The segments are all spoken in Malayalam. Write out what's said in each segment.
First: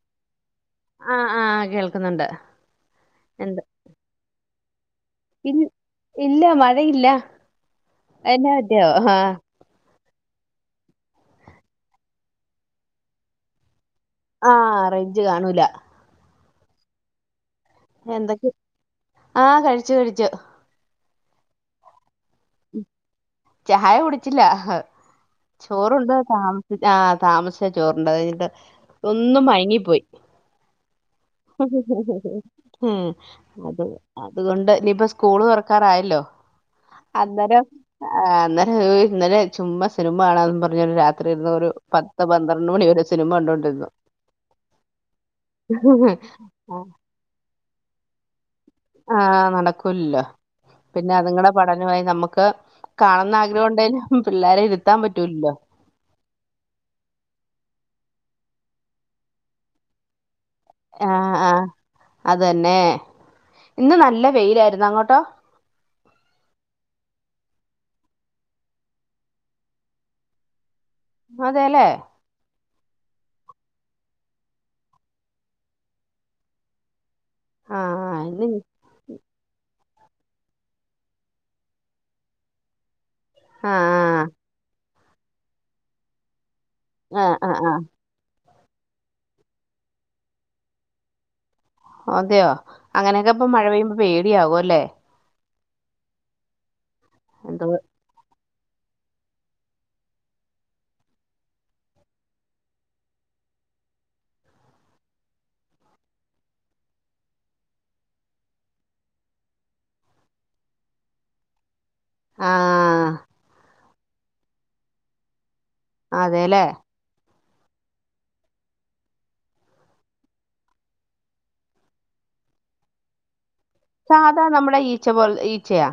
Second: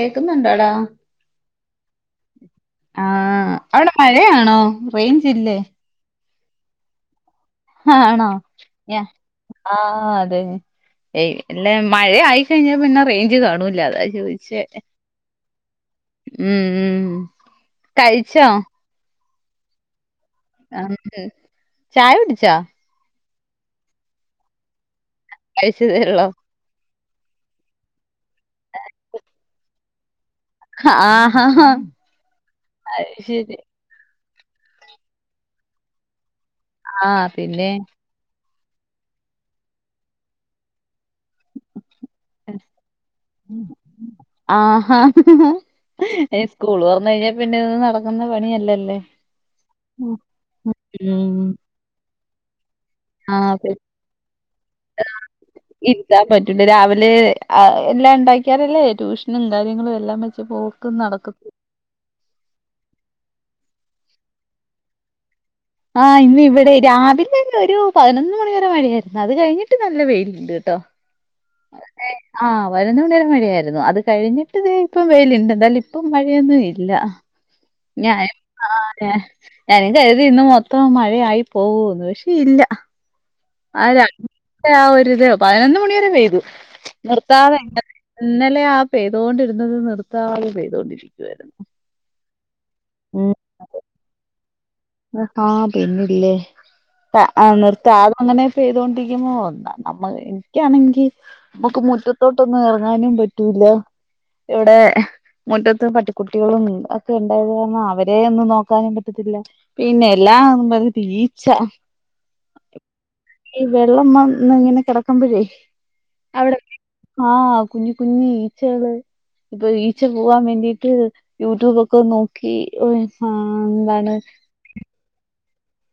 കേക്കുന്നുണ്ടോടാ ആഹ് ആഹ് കേൾക്കുന്നുണ്ട് ആഹ് എന്ത് അവിടെ മഴയാണോ റേഞ്ച് ഇ ഇല്ലേ ഇല്ല മഴയില്ല ആണോ എന്നാ പറ്റിയോ യ ആഹ് ആഹ് അതെ ഏയ് അല്ല മഴ ആയിക്കഴിഞ്ഞ പിന്നെ റേഞ്ച് കാണൂല്ല അതാ ചോദിച്ചേ ആഹ് റേഞ്ച് കാണൂല ഉം ഉം കഴിച്ചോ എന്തൊക്കെ ആഹ് കഴിച്ചു കഴിച്ചു ആഹ് ചായ കുടിച്ചാേ ചായ കുടിച്ചില്ല കഴിച്ചതേ ചോറുണ്ടത് ഉള്ളോ താമ ആഹ് താമസിച്ച ചോറണ്ട്ത് അത് കഴിഞ്ഞിട്ട് ഒന്നു മയങ്ങിപ്പോയി. ആഹാ അത് ശരി അതെ അതുകൊണ്ട് ഇനിയിപ്പ സ്കൂള് തുറക്കാറായല്ലോ ആഹ് അന്നേരം പിന്നെ ആഹ് അന്നരം ഇന്നലെ ചുമ്മാ സിനിമ കാണന്ന് പറഞ്ഞൊരു രാ ത്രി ഇരുന്നൊരു പത്ത് പന്ത്രണ്ട് മണി വരെ സിനിമ കണ്ടൊണ്ടിരുന്നു. ഈ സ്കൂള് തൊറ പിന്ന നിന്ന് നടക്കുന്ന പണിയല്ല ആഹ നടക്ക, ല്ലോ പിന്നെ ഉം അതുങ്ങളുടെ പട നമുക്ക് കാണുന്ന ആഗ്രഹം ആഹ് ഉണ്ടായലും പിള്ളോരെ ഇരുത്താൻ പറ്റൂലല്ലോ ഇരിത്താൻ പറ്റല രാവിലെ എല്ലാം ഉണ്ടാക്കിയാറല്ലേ ട്യൂഷനും കാര്യങ്ങളും എല്ലാം വെച്ച് പോവും ആഹ ആഹ അതന്നെ ഇന്ന് നല്ല വെയിലായിരുന്നു അങ്ങോട്ടോ ആഹ ഇന്ന ഇവിടെ രാവിലെ തന്നെ ഒരു പതിനൊന്ന് മണി വരെ മഴയായിരുന്നു അത് കഴിഞ്ഞിട്ട് നല്ല വെ യില് ണ്ട് ട്ടോ അതെല്ലേ ആഹ് പതിനൊന്നു മണിവരെ മഴയായിരുന്നു അത് കഴിഞ്ഞിട്ട് ഇപ്പം വെയി ൽ ഇണ്ട് എന്താലും ഇപ്പംമഴ യൊന്നും ഇല്ല ആഹ് ഞായ ഇന്ന് ആ [unintelligible] ഞാനും ക [unintelligible] രുതി ഇന്ന് മൊത്തം മഴയായി പോകന്ന് പക്ഷെ ഇല്ല ആഹ് ആ ഒരിത് പതിനൊന്ന മണിയരെ പെയ്തു ആഹ് ആഹ് നിർത്താതെ ആഹ് ആഹ് ഇ ന്നലെ ആ പെയ്തൊണ്ടിരുന്നത് നിർത്ത തെ പെയ്തൊണ്ടിരിക്കുവായിരുന്നു അതെയോ അങ്ങനൊക്കെപ്പൊ മഴ പെയ്യുമ്പോ പേടിയാവോ അല്ലേ ആഹ പിന്നില്ലേ എന്തോ നിർത്തതെ അങ്ങനെ പൈ തൊണ്ടിരിക്കുമ്പോ [unintelligible] എനിക്കാണെങ്കിൽ നമുക്ക് മുറ്റത്തോട്ടൊന്നും ഇറങ്ങാനും പറ്റൂല്ല എവിടെ മുറ്റത്ത് പട്ടിക്കുട്ടികളും ഒക്കെ ഉണ്ടായത് കാര ണംഅവരെ ഒന്നും നോക്കാനും പറ്റത്തില്ല പിന്നെ എല്ലാ പറിഈച്ച ആഹ വെള്ളം വ ന്ന് ഇങ്ങനെ കിടക്ക്മ്പ ഴേ അതെല്ലേ ആഹ കുഞ്ഞി കുഞ്ഞി ഈച്ചകള് ഇപ്പൊ ഈച്ച പോവാൻ വേണ്ടീട്ട് യൂട്യൂബൊക്കെ നോക്കി എന്താണ് സാധാ നമ്മുടെ ഈച്ച പോലെത്തെ ഈച്ചയാ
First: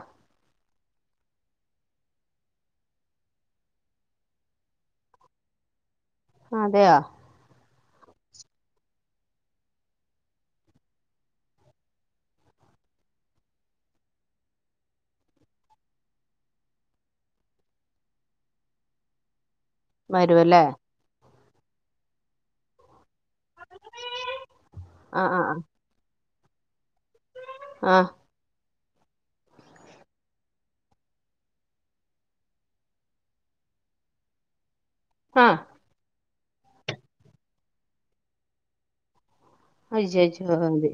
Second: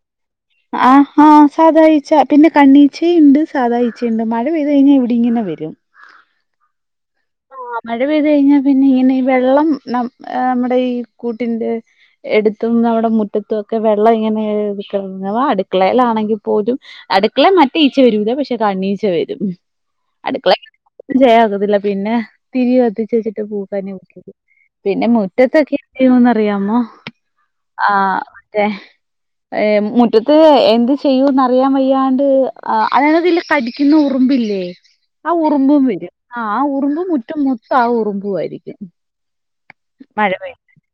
ആഹ ആ് ഹ സാധാഈ ച്ച പിന്നെ കണ്ണീഴച്ചയുണ്ട് സാധാ ഈ ച്ചഴുണ്ട് മഴ പെയ്തു കഴിഞ്ഞാൽ ഇവിടെ ഇങ്ങനെ വരും അതെയോ ആ മഴ പെയ്ത് കഴിഞ്ഞാ പിന്നെ ഇങ്ങനെ ഈ വെള്ളം ന നമ്മുടെ ഈ കൂട്ടിന്റെ എടുത്തും നമ്മുടെ മുറ്റത്തും ഒക്കെ വെള്ളം ഇങ്ങനെ എക്ക അടുക്കളയിലാണെങ്കിൽ പോലും അടുക്കള മറ്റേഈച്ച വരൂലപക്ഷെ കണ്ണീച്ച വരും വരുവല്ലേ അടുക്കളയിൽ മറ്റെ ഈച്ച വരത്തില്ലക് പിന്നെ തികത്തിച്ച് [unintelligible] പിന്നെ ആഹ് ആഹ് മുറ്റത്തൊക്കെ എന്ത്ചെയ്യോന്ന് അറിയാമോ ആഹ് ആഹ മറ്റെ ഏഹ മുറ്റത്ത് എന്ത് ചെയ്യൂന്നറിയാൻ വയ്യാണ്ട് അതാണ്തില് കടിക്കുന്ന ഉറുമ്പില്ലേ ആ ആഹ് ആഹ് ഉറുമ്പും വരും ആ ഹആ ഉറുമ്പും മുറ്റം മൊത്തം ആ ഉറുമ്പു ആയിരിക്കും മഴ അയ്യയ്യോ പെയ അതെ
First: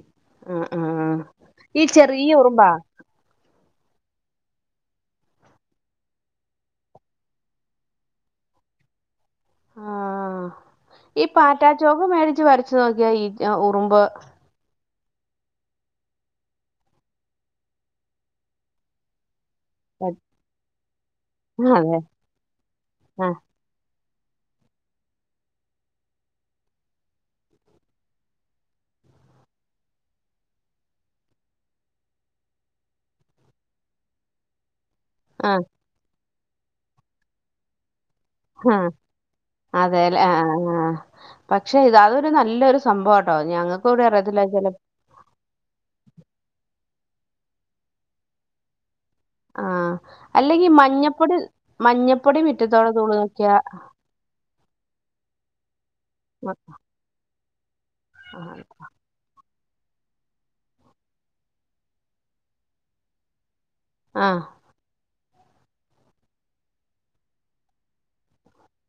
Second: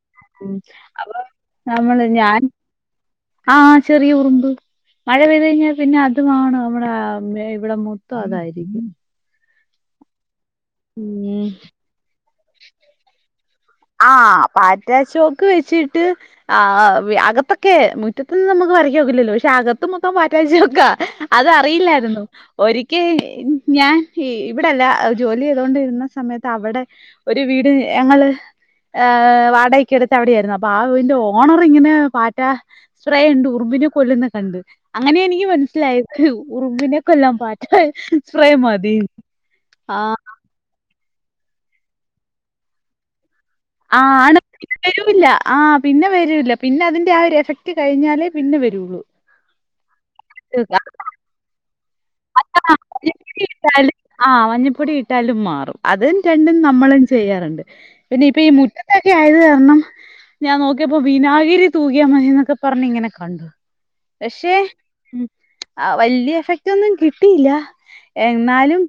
ആഹ് അപ്പൊ ആഹ് ഈ നമ്മള് ചെറിയ ഞാൻ ഉറുമ്പാ ആഹ ചെറിയ ഉറുമ്പ് മഴ പെയ്തു കഴിഞ്ഞാൽ പിന്നെ അതുമാണ് നമ്മടെ ഇവിടെ മൊത്തം അതായിരിക്കും ആഹ ഈ ഉം പാറ്റാച്ചോക്ക് മേടിച്ച് വരച്ച് നോക്കിയാ ഈ ഉറുമ്പ് ആഹ പാറ്റാച്ചോക്ക് വെച്ചിട്ട് ആഹ് ആഹ് അകത്തൊക്കെ മുറ്റത്ത് നിന്ന് നമുക്ക് വരയ്ക്കാൻ ഒക്കില്ലല്ലോ പക്ഷെ അക ത്ത് മൊത്തം [unintelligible] അത് അതെ അറിയില്ലായിരുന്നു ഒരിക്കെ ആ ഞാൻ ഇ ഇവിടെല്ല ജോലി ചെയ്തൊണ്ടിരുന്ന സമയത്ത് അവടെ ഒരു വീട് ഞങ്ങള് ഏഹ് വാടകയ്ക്ക് എടുത്ത് അവിടെയായിരുന്നു. അപ്പൊ ആ വീടിന്റെ ഓണർ ഇങ്ങനെ പാറ്റാ സ്പ്രേയോണ്ട് ഉറുമ്പിനെ കൊല്ലുന്ന കണ്ട്. അങ്ങനെയാ എനിക്ക് ആ മനസ്സിലായത് ഉറുമ്പിനെ കൊല്ലാം പാറ്റേള് ആഹ്. അതെല്ല ആഹ് ആഹ്. പക്ഷെ ഇത അതൊരു നല്ലൊരു സംഭവാട്ടോ ഞങ്ങ ആണ് പിന്നെ വെരൂല്ല. ആഹ് പിന്നെ വരൂല്ല പിന്നെ അതിന്റെ ആ ഒരു എഫക്ട് കഴിഞ്ഞാലേ പിന്നെ വരൂള്ളു. ആഹ് അല്ലെങ്കി മഞ്ഞപ്പൊടി മഞ്ഞപ്പൊടി ആഹ് മുറ്റത്തോടെ തൂളി മഞ്ഞപ്പൊടി നോക്കിയാ. ഇട്ടാലും ആഹ് മഞ്ഞപ്പൊടി ഇട്ടാലും മാറും അതും മ- രണ്ടും നമ്മളും ചെയ്യാറുണ്ട്. പിന്നെ ഇപ്പ ഈ മുറ്റ ത്തെക്കെ ആയത് കാരണം, ഞാൻ നോക്കിയപ്പോ വിനാഗിരി തൂകിയാ മതിന്നൊക്കെ പറഞ്ഞ് ഇങ്ങനെ കണ്ടു. ആ പക്ഷേ ഉം ആഹ് വല്യ എഫക്റ്റ് ഒന്നും കിട്ടിയില്ല. എന്നാലും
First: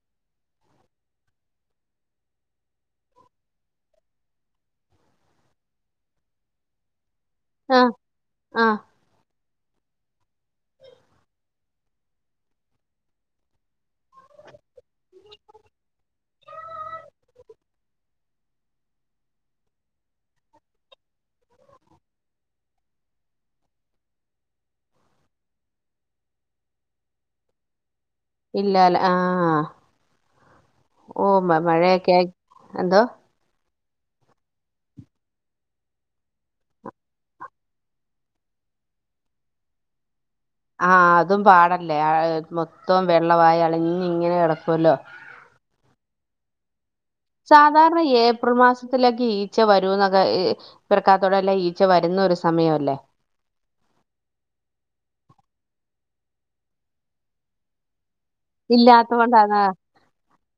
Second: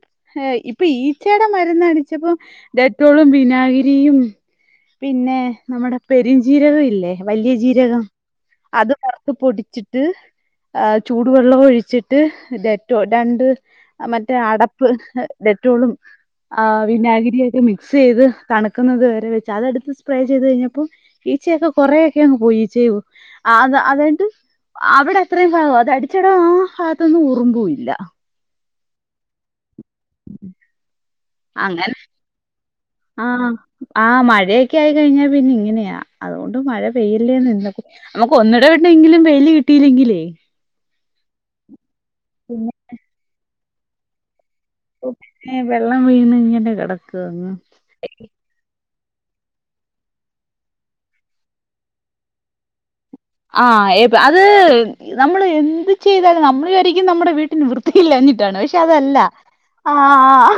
ഇപ്പൊ ഈച്ചേടെ മര്ന്ന് അടിച്ചപ്പം ഡെറ്റോളും വിനാഗിരിയും പിന്നെ നമ്മുടെ പെരിഞ്ചീരകം ഇല്ലേ. വല്യ ആ ജീരകം ആ അത് വറത്ത് പൊടി ച്ചിട്ട് ആഹ് ചൂടുവെള്ളം ഒഴിച്ചിട്ട്. ഡെറ്റോൾ രണ്ട് മറ്റേ അട പ്പ് ഡെറ്റോളും ആഹ് വിനാഗിരിയൊക്കെ മിക്സ് സെയ്ത് തണുക്കുന്നത് വരെ വെച്ച്. അതെടുത്ത് സ്പ്രേ ചെയ്ത് കഴിഞ്ഞപ്പോ ഈച്ചയൊക്കെ കൊറേയൊക്കെ അങ്ങ് പോയി ഈച്ചയും അ അതായത്. അവിടെ അത്രയും ഭാഗം അത് അടിച്ചിടം ആ ഭാഗത്തൊന്നും ഉറുമ്പൂ ഇല്ല. ഇല്ലാല്ലെ ആഹ്. ഓഹ് മ അങ്ങനെ മഴയൊക്കെ ആയി, എന്തോ? ആഹ്. ആഹ് മഴയൊക്കെ ആയി കഴിഞ്ഞാ പിന്നെ ഇങ്ങനെയാ. അതുകൊണ്ട് മഴ പെയ്യല്ലേന്നിന്ന്. നമുക്ക് ഒന്നിട വിട്ടെങ്കിലും വെയില് കിട്ടിയില്ലെങ്കിലേ. ആഹ് അതും പാടല്ലേ പിന്നെ മൊത്തം വെള്ളവായി അളിഞ്ഞ് ഇങ്ങനെ കിടക്കുവല്ലോ. ഏഹ് വെള്ളം വീണ് ഇങ്ങനെ കെട സാധാരണ ഏ പ്രിൽ മാസത്തിലേക്കെ ഈച്ച വരൂ എന്നൊക്കെ പെരയ്ക്കകത്തൂടെ എല്ലാം ഈച്ച വരുന്ന ഒരു സമയവല്ലെ. ആഹ് എത് അത് നമ്മള് എന്ത് ചെയ്താലും നമ്മള് വിചാരിക്കും നമ്മുടെ വീട്ടിൽ വൃ ത്തിയില്ലാഞ്ഞിട്ട് ആണ് എന്ന്. പക്ഷെ ഇല്ലാത്ത അതല്ല കൊണ്ടാണ് ആഹ് ആഹ്.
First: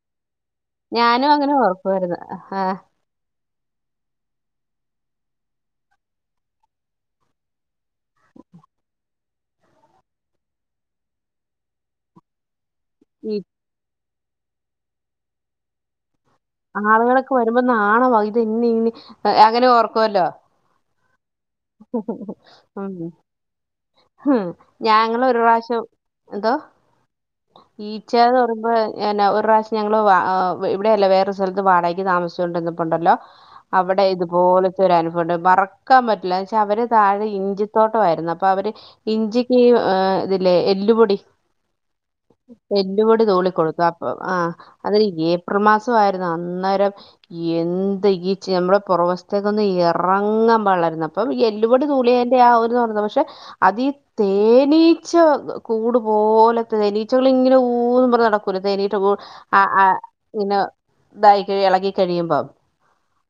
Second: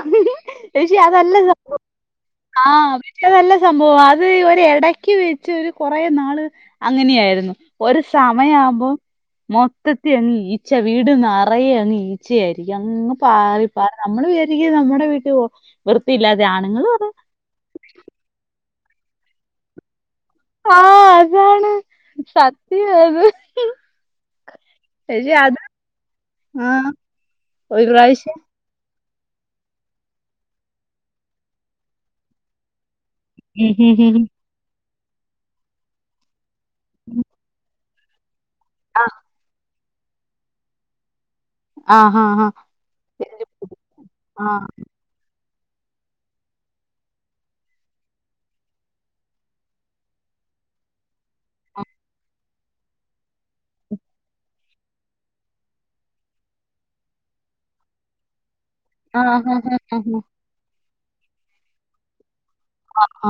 പക്ഷെ ഞാനും അതല്ല അങ്ങനെ സംഭവം ഓർക്കുവായിരുന്നു ആ ആഹ്. പക്ഷെ അതല്ല സംഭവം അത് ഒര് എടക്ക് വെച്ച് ഒരു കൊറെ നാള് അങ്ങനെയായിരുന്നു. ഒരു സമയാവുമ്പോ, മൊത്തത്തി അങ്ങ് ഈച്ച വീട് നിറയെ അങ്ങ് ഈച്ചയായിരിക്കും അങ്ങ് ഈ പാറി അതാണ് നമ്മള് വിചാരിക്കും നമ്മുടെ വീട്ടി വൃത്തിയില്ലാതെ ആണുങ്ങളും അതെ. ക്കെ വരുമ്പം നാണവാ ഇത് എങ്നെ ഇങ്നി അങ്ങനെ ഓർക്കുവല്ലോ. ആഹ് അ ത് സത്യാ അത്. ഉം. പക്ഷെ ഞാങ്ങളൊരു അത് പ്രാവശ്യം എന്തോ ആഹ്. ഒരു ഈച്ചാന്ന് പ്രാവശ്യം പറ [unintelligible] എന്നാ ഒരു പ്രാവശ്യം ഞങ്ങൾ വാ ഇവിടെയല്ലാ വേറൊരു സ്ഥലത്ത് വാടകയ്ക്ക് താമസിച്ചോണ്ടിരുന്നപ്പോ ഉണ്ടല്ലോ. ഉം ഹ് അവിടെ ഹ് ഹ് ഇതുപോലത്തെ ഒരു അനുഭവം ഉണ്ട്. മറക്കാൻ പ ഇല്ലച്ച അവര് താഴെ ഇഞ്ചിത്തോട്ടവായിരുന്നു അപ്പൊ അവര് ഇഞ്ചിക്ക് ഏ. ഇതില്ലേ എല്ലുപൊടി. ആഹ് ആഹ് ആഹ് എല്ല്പൊടി തൂളി കൊടുക്ക അപ്പൊ ആഹ് അതിന് യേ പ്രിൽ മാസം ആയിരുന്നു അന്നരം. എന്ത് ഈച്ച് നമ്മുടെ കൊറവ് വശത്തേക്ക് ഒന്ന് ഇറങ്ങാൻ പാടില്ലായിരുന്നു.. ഇപ്പം എല്ലുപൊടി തൂളിയേന്റെ ആ ഒരു ഇതാ [unintelligible] പക്ഷെ അതീ തേനീ ച്ച കൂടു പോലത്തത് തേനീച്ചകളിങ്ങനെ ഊന്നും പറന്ന് നടക്കൂല തേനീ റ്റു കൂട് ആഹ് അ ആഹ് ആ ആഹ് ഇങ്ങന്നെ. ഇതായി കഴി എളകി കഴിയുമ്പം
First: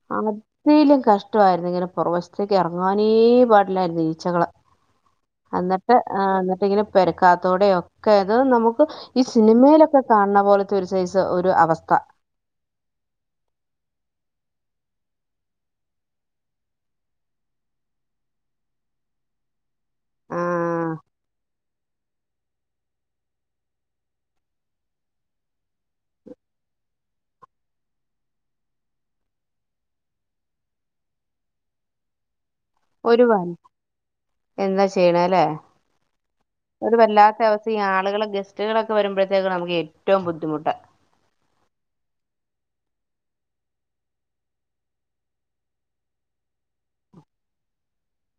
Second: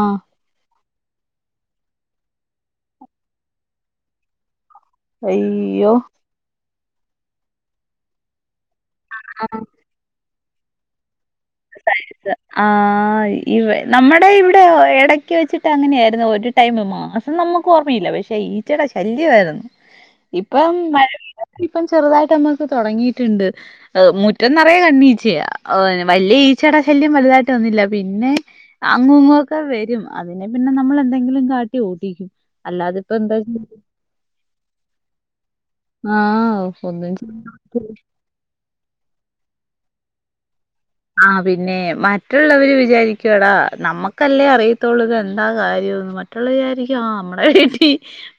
ആഹ് അതിലും കഷ്ടവായിരുന്നു ഇങ്ങനെ പുറക് വശ ത്തെക്ക് ഇറങ്ങാനേ പാടില്ലായിരുന്നു ഈച്ചകള് അയ്യോ. എന്നിട്ട് ആ എന്നിട്ടിങ്ങനെ. പെരക്കാത്തോടെ ഒക്കെ അത് നമുക്ക് ഈ സിനിമയിലൊ ക്കെ കാൺണ പോലത്തെ ഒരു സൈസ് ഒരു അവസ്ഥ. ത് ആഹ് ഇവെ നമ്മുടെ ഇവിടെ എടക്ക് വെച്ചിട്ട് അങ്ങനെയായിരുന്നു ഒരു. ടൈമ് മാസം നമുക്ക് ഓമ്മയില്ല പക്ഷെ ഈച്ചടെ ശല്യവായിരുന്നു. ഇപ്പം ആഹ് വരവില്ല. ഇപ്പം ചെറുതായിട്ടമ്മക്ക് തൊടങ്ങീട്ട്ണ്ട് എ മുറ്റം നിറയെ കണ്ണീച്ചയ. വല്ല്യ ഈച്ചട ശല്യം വലുതായിട്ടൊന്നില്ല പിന്നെ. അങ്ങുങ്ങൊക്കെ വരും അതിനെ പിന്നെ നമ്മള് എന്തെങ്കിലും കാട്ടി ഓടിക്കും. അല്ലാതെ ഒരു വ ഇപ്പന്താ ചെ എന്താ ചെയ്യണ ലേ ആഹ് ഒരു ഒന്നും ചെയ്യാൻ വല്ലാത്ത അവസ്ഥ ഈ പറ്റില്ല ആളുകള് ഗ സ്റ്റുകളൊക്കെ വരുമ്പഴത്തേക്ക് നമുക്ക് ഏറ്റവും ബദ്ധിമുട്ട്. ആഹ് പിന്നെ മറ്റുള്ളവര് വിചാരിക്കു എടാ നമ്മുക്കല്ലേ അറിയത്തുള്ളത് എന്താ കാര്യംന്ന്. മറ്റുള്ളാ വിചാരിക്കും ആ നമ്മടെ വീട്ടി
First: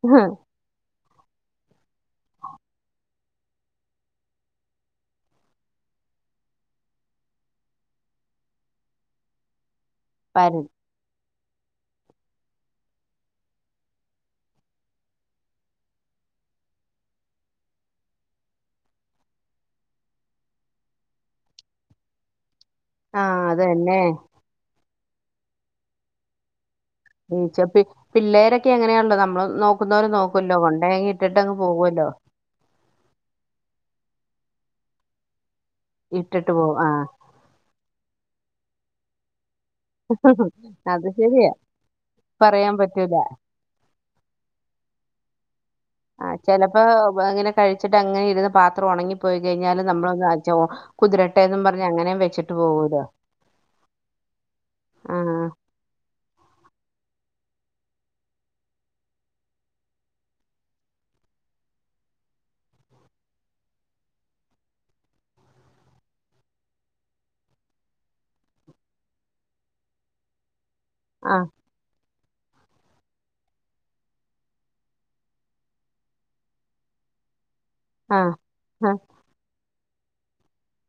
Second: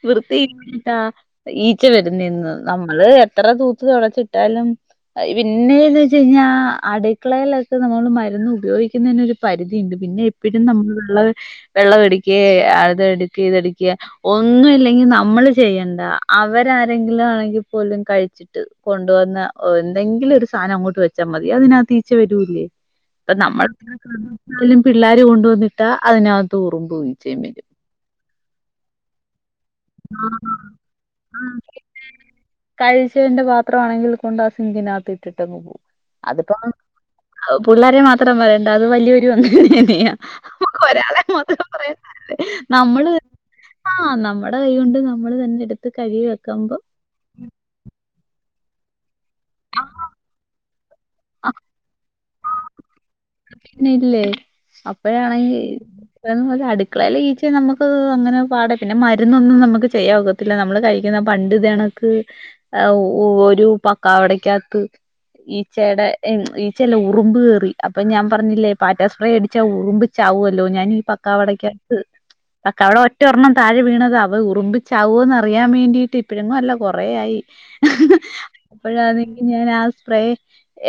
വൃത്തി ട്ടാ ഈച്ച വരുന്നെന്ന് നമ്മള് എത്ര തൂത്ത് തുടച്ചിട്ടാലും. അയ് പിന്നെന്ന് വെച്ചയ്ഞ്ഞാ അട ക്കളയിലൊക്കെ നമ്മള് മരുന്ന് ഉപയോഗിക്കുന്നതിനരു പരിധിണ്ട് പിന്നെ പരു എപ്പഴും നമ്മള് വെള്ള വെള്ളവെടിക്കെ അതടുക്കി ഇതെടുക്ക്യ. ഒന്നു ഇല്ലെങ്കി നമ്മള് ചെയ്യണ്ട അവരാരെങ്കിലു ആണെങ്കി പോലും കഴിച്ചു. ട്ട് കൊണ്ടുവന്ന ഒ എന്തെങ്കിലും ഒരു സാനം അങ്ങോട്ട് വെച്ചാ മതി അതിനകത്തി ച വരുല്ലേ അപൊ ആഹ് അത് നമ്മ തന്നെ പിള്ളേര് കൊണ്ടുവന്നിട്ടാ അതിന [unintelligible] ഈച്ച പി പിള്ളേരൊക്കെ എങ്ങനെയാൺലോ നമ്മള് നോ ക്കുന്നവര് നോക്ക്വല്ലോ കൊണ്ടെയങ്ങ് ഇട്ടിട്ടങ് പോക്വല്ലോ. കഴിച്ചതിന്റെ പാത്രമാണെങ്കിൽ കൊണ്ട ആ സിങ്കിനകത്ത് ഇട്ടിട്ടങ് പോവും ഇട്ടിട്ട് അത്പ്പോ. പോകും ആഹ് അത് പുള്ളാരെ മാത്രം പറയണ്ട അത് വല്ല്യവരു അങ്ങനെന്നെ. [unintelligible] അത് ഒരാളെ ശരിയാ മാത്രം പറയണ്ട പറയാൻ നമ്മള്. പറ്റൂല ആഹ് നമ്മടെ കൈ കൊണ്ട് നമ്മള് തന്നെ എടു ആഹ് ചെലപ്പോ പ ഇങ്ങനെ കഴിച്ചിട്ടങ്ങനെ ഇരുന്ന് പാത്രം ഉണങ്ങിപ്പോയി കഴിഞ്ഞാലും നമ്മളൊന്ന് അജ്ജ കുതിരട്ടേന്നും പറഞ്ഞങ്ങനേം വെച്ചിട്ട് പോകൂലെ. പിന്നെ ഇല്ലേ അപ്പഴാണെങ്കി. [unintelligible] അടുക്കളേല് ഈച്ച നമുക്ക് അങ്ങനെ പാട പിന്നെ മരുന്നൊന്നും നമുക്ക് ചെയ്യാവ ത്തില്ല നമ്മള് കഴിക്കുന്ന പണ്ട് ഇതേ കണക്ക് എ ഒ ഒരു പക്കവടക്ക്യകത്ത്. ഈച്ചേടെ എ ഈച്ചല്ല ഉറുമ്പ് കേറി അപ്പൊ ഞാൻ. പറഞ്ഞില്ലേ പാറ്റ സ്പ്രേ അടിച്ചാ ഉറുമ്പ് ചാവ്വല്ലോ ഞാൻ ഈ ആ പക്കാവടക്ക്യകത്ത്. പക്കാവട ഒറ്റ ഒരണ്ണം താഴെ വീണത അത് ഉറുമ്പിച്ചാവോന്ന് അറിയാൻ വേണ്ടീട്ട് ഇപ്പഴെങ്ങും അല്ല കൊറേ ആയി. ആ ആ ഇപ്പഴാന്നെങ്കി ഞാൻ ആ സ്പ്രേ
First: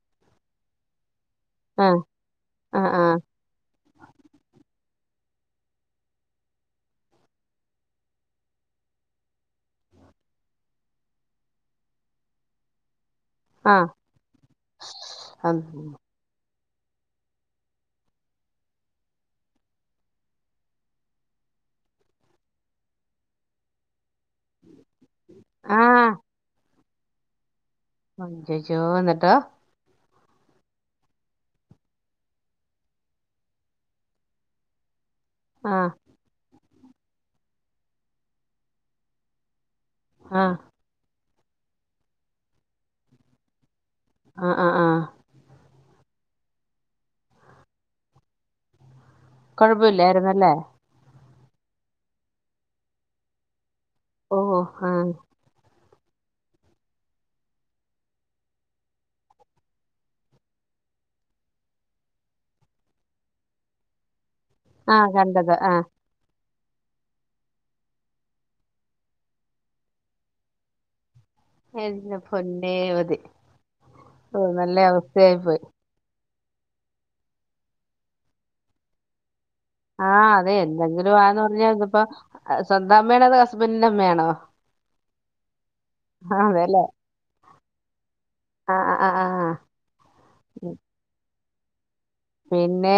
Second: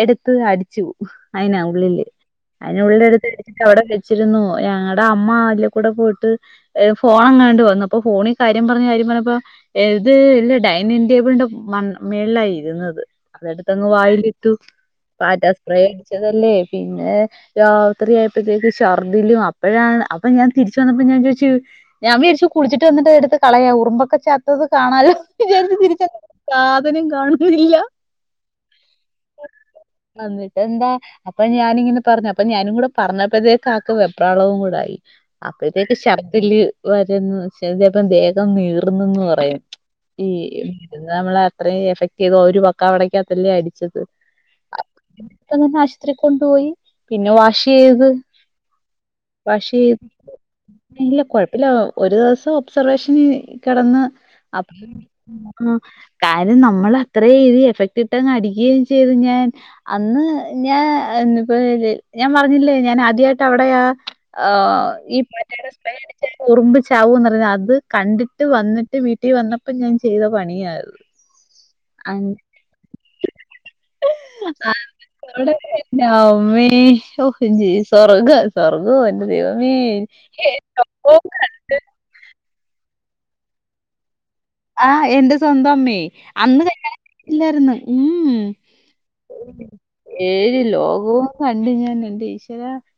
എടുത്ത് അടിച്ചു. അയ്ന ആ ഉള്ളില് ആ അതിനെ ഉള്ളടുത്തടിച്ചിട്ട് അവിടെ വെച്ചിരുന്നു ഞങ്ങടെ അമ്മ അതികൂടെ പോയിട്ട് ഏഹ് ഫോണങ്ങാണ്ട് വന്നപ്പൊ ഫോണി കാര്യം പർഞ്ഞ് കാര്യം പർഞ്ഞപ്പോ ഏത് ഇല്ല ഡൈനിങ് ടേബിൾന്റെ മൺ മേൾലാ ഇര്ന്നത്. ആ ആ അതട്ത്തങ്ങ് വായിലിട്ടു പാറ്റാ സ്പ്രേ അം- അടിച്ചതല്ലേ പിന്നെ രാത്രിയായപ്പോഴത്തേക്ക് ഛർദ്ദിലും അപ്പോഴാണ് അപ്പൊ ഞാൻ തിരിച്ച വന്നപ്പോ ഞാൻ ചോയ്ച്ചു? ഞാൻ വിരിചു കുടിച്ചിട്ടന്നിടു കളയാ ഉറുമ്പോക്കെ ച [unintelligible] കാണാലോ വിചാര്ച്ച് ആ തിരിച്ച വന്നപ്പോ സാധനം കാണനില്ല. അയ്യയ്യോ ഇങ്ങട്ടോ? അന്നിട്ട് എന്താ അപ്പൊ ഞാനിങ്ങനെ പർഞ്ഞു അപ്പൊ ഞാനും കൂടെ പറഞ്ഞപ്പോഴത്തേക്ക് ഒക്കെ വെപ്രാളവും കൂടയി ആ അപ്പഴത്തേക്ക് ശർദില് വരന്ന് ദേഹം നീർന്നന്ന് പറയും ഈ ആ നമ്മളെ അത്രയും എഫക്ടയ്തു ഒരു പക്കവിടക്കാത്തല്ലേ അടിച്ചത്. ആ ആ ആ അപതനെ ആശ്പത്രി കൊണ്ടുപോയി പിന്നെ വാഷ് ചെയ്ത്. വാഷെയ്ത് കുഴപ്പമില്ലായിരുന്നല്ലേ ഇല്ല കൊഴപ്പല്ല ഒരു ദിവസം ഒബ്സർവേഷന് കിടന്ന് ഓ ആ [inaudible] ആഹ് കാര്യം നമ്മള് അത്രഇതി എഫക്ട് ഇട്ടങ് അടിക്കയും ചെയ്തു ഞാൻ. അന്ന് ഞാ എന്ന്പ്പോ ഞാൻ പർഞ്ഞില്ലേ ഞാൻ ആദ്യായിട്ട അവിടെ ആഹ് ആ ഈ കണ്ടത് പാറ്റെടെ ആ സ്പ്രേ ഉറുമ്പ്ച്ചാവുംന്ന് അത് കണ്ടിട്ട് വന്നിട്ട് വീട്ടി വന്നപ്പോ ഞാൻ ചെയ്ത പണിയ എന്റെ പൊന്നേവതി ഓ നല്ല അവസ്ഥയായി അന്നേരോടെ പോയി. എന്റെ അമ്മേ ഓ ജി സ്വർഗ സ്വർ ഓ എന്റെ ദൈവമേ' ' [inaudible] ' [unintelligible] സ്വന്തം അമ്മേണോ അതോ ഹസ്ബന്റിന്റെ അമ്മേണോ? ആഹ് എന്റെ സ്വന്തം അമ്മേ അന്ന് അതെല്ലേ കല്ല്യാണം കഴിഞ്ഞില്ലായിരുന്നു ഉം ഉം.. ആഹ് ആഹ്. ഏഴ് ലോകവും കണ്ട് ഞാൻ എന്റെ ഈശ്വ പിന്നെ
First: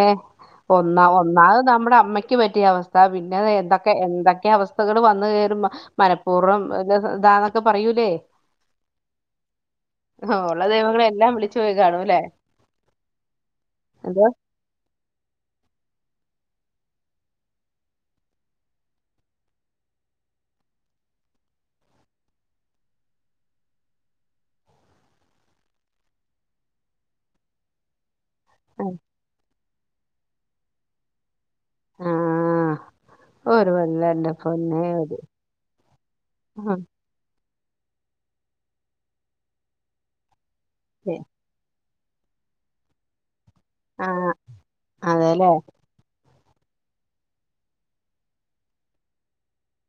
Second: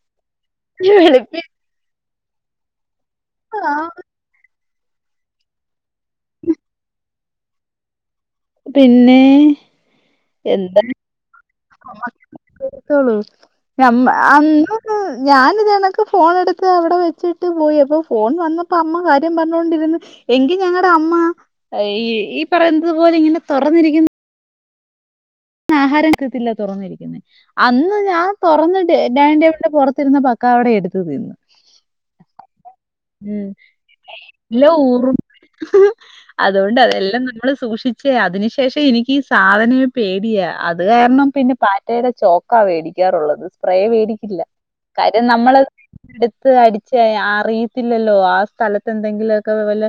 ഒന്നാ ഒന്നാ നമ്മടെ അമ്മയ്ക്ക് പറ്റിയ അവസ്ഥ പിന്നെ എന്തൊക്കെ ആഹ് എന്തൊക്കെ അവസ്ഥകൾ വന്ന് കഴറുമ്പോ മനപ്പൂർവം താ ഇതാന്നൊക്കെ പറയൂലേ? പിന്നെ ഓഹ് ഉള്ള ദൈവങ്ങളെ എല്ലാം വിളിച്ചു പോയി കാണുലേ? ഉം നമ്മ അന്ന് ഞാന് തേനക്ക് ഫോണ് എടുത്ത് അവിടെ വെച്ചിട്ട് പോയി അപ്പോ ഫോൺ വന്നപ്പോ അമ്മ കാര്യം പറഞ്ഞോണ്ടിരിന്ന് എങ്കി ഞങ്ങടെ അമ്മ ഈ ഈ പറയുന്നത് പോലെ ഇങ്ങനെ തുറന്നിരിക്ക്യു ആഹാരം കിട്ടില്ല തുറന്നിരിക്ക്യുന്നെ അന്ന് ഞാൻ തുറന്ന് ടെ ഡൈനിങ് ടേബിളിന്റെ പുറത്തിരുന്ന് ഭ ക്കവാടെ എട്ത്ത് തിന്ന്. ആ ഉം ഒരു കൊല്ലം എന്റെ ല്ലേ പൊന്നെ ഉർ ഒരു അതുകൊണ്ട് ഓക്കേ. അതെല്ലാം നമ്മള് സൂക്ഷിച്ചേ അതിന് ശേഷം എനിക്ക് ഈ സാധന്നെ പേടിയാ അത് കാരണം പിന്നെ പാറ്റേടെ ചോക്കാ വേടിക്കാറുള്ളത് സ്പ്രേ ആ വേടിക്കില്ല കാര്യം അതെല്ലേ നമ്മള് എട്ത്ത് അടിച്ച് അറിയത്തില്ലല്ലോ ആ സ്ഥലത്ത് എന്തെങ്കിലൊക്കെ വല്ല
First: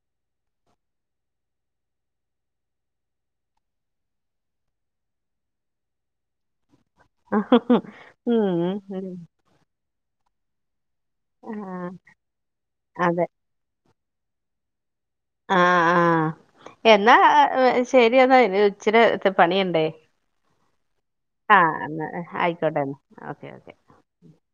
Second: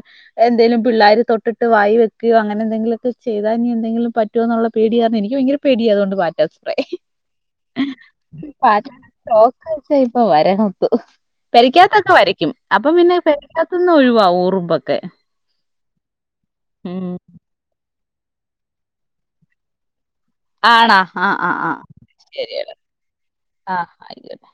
എന്തെലും പിള്ളേര് തൊട്ടിട്ട് വായി വെക്കയോ അങ്ങനെ എന്തെങ്കിലൊക്കെ ചെയ്താ ഇനി എന്തെങ്കിലും പറ്റോന്നുള്ള പേടിയ യിരുന്നു എനിക്ക്. എനിക്ക് ഭയങ്കര പേടിയാ അതുകൊണ്ട് പാറ്റാ സ്പ്ര ഉം, പാ ഉം. കൊറച്ചായി ഇപ്പോ വരവപ്പ് ആ, പെരക്കാത്തൊക്കെ വരയ്ക്കും അപ്പം പിന്നേ അതെ പെ റ്റത്തുന്ന് ഒഴിവാവും ഉറുമ്പൊക്കെ. ആഹ് ആഹ് എന്നാ ഉം. ശെരി എന്നാ ഇനി ഇച്ചിരി പണിയുണ്ടേ ആഹ് എന്നാ ശരി. ആയിക്കോട്ടന്നാ ഓക്കെ ഓക്കെ ആഹ് ആയിക്കോട്ടെ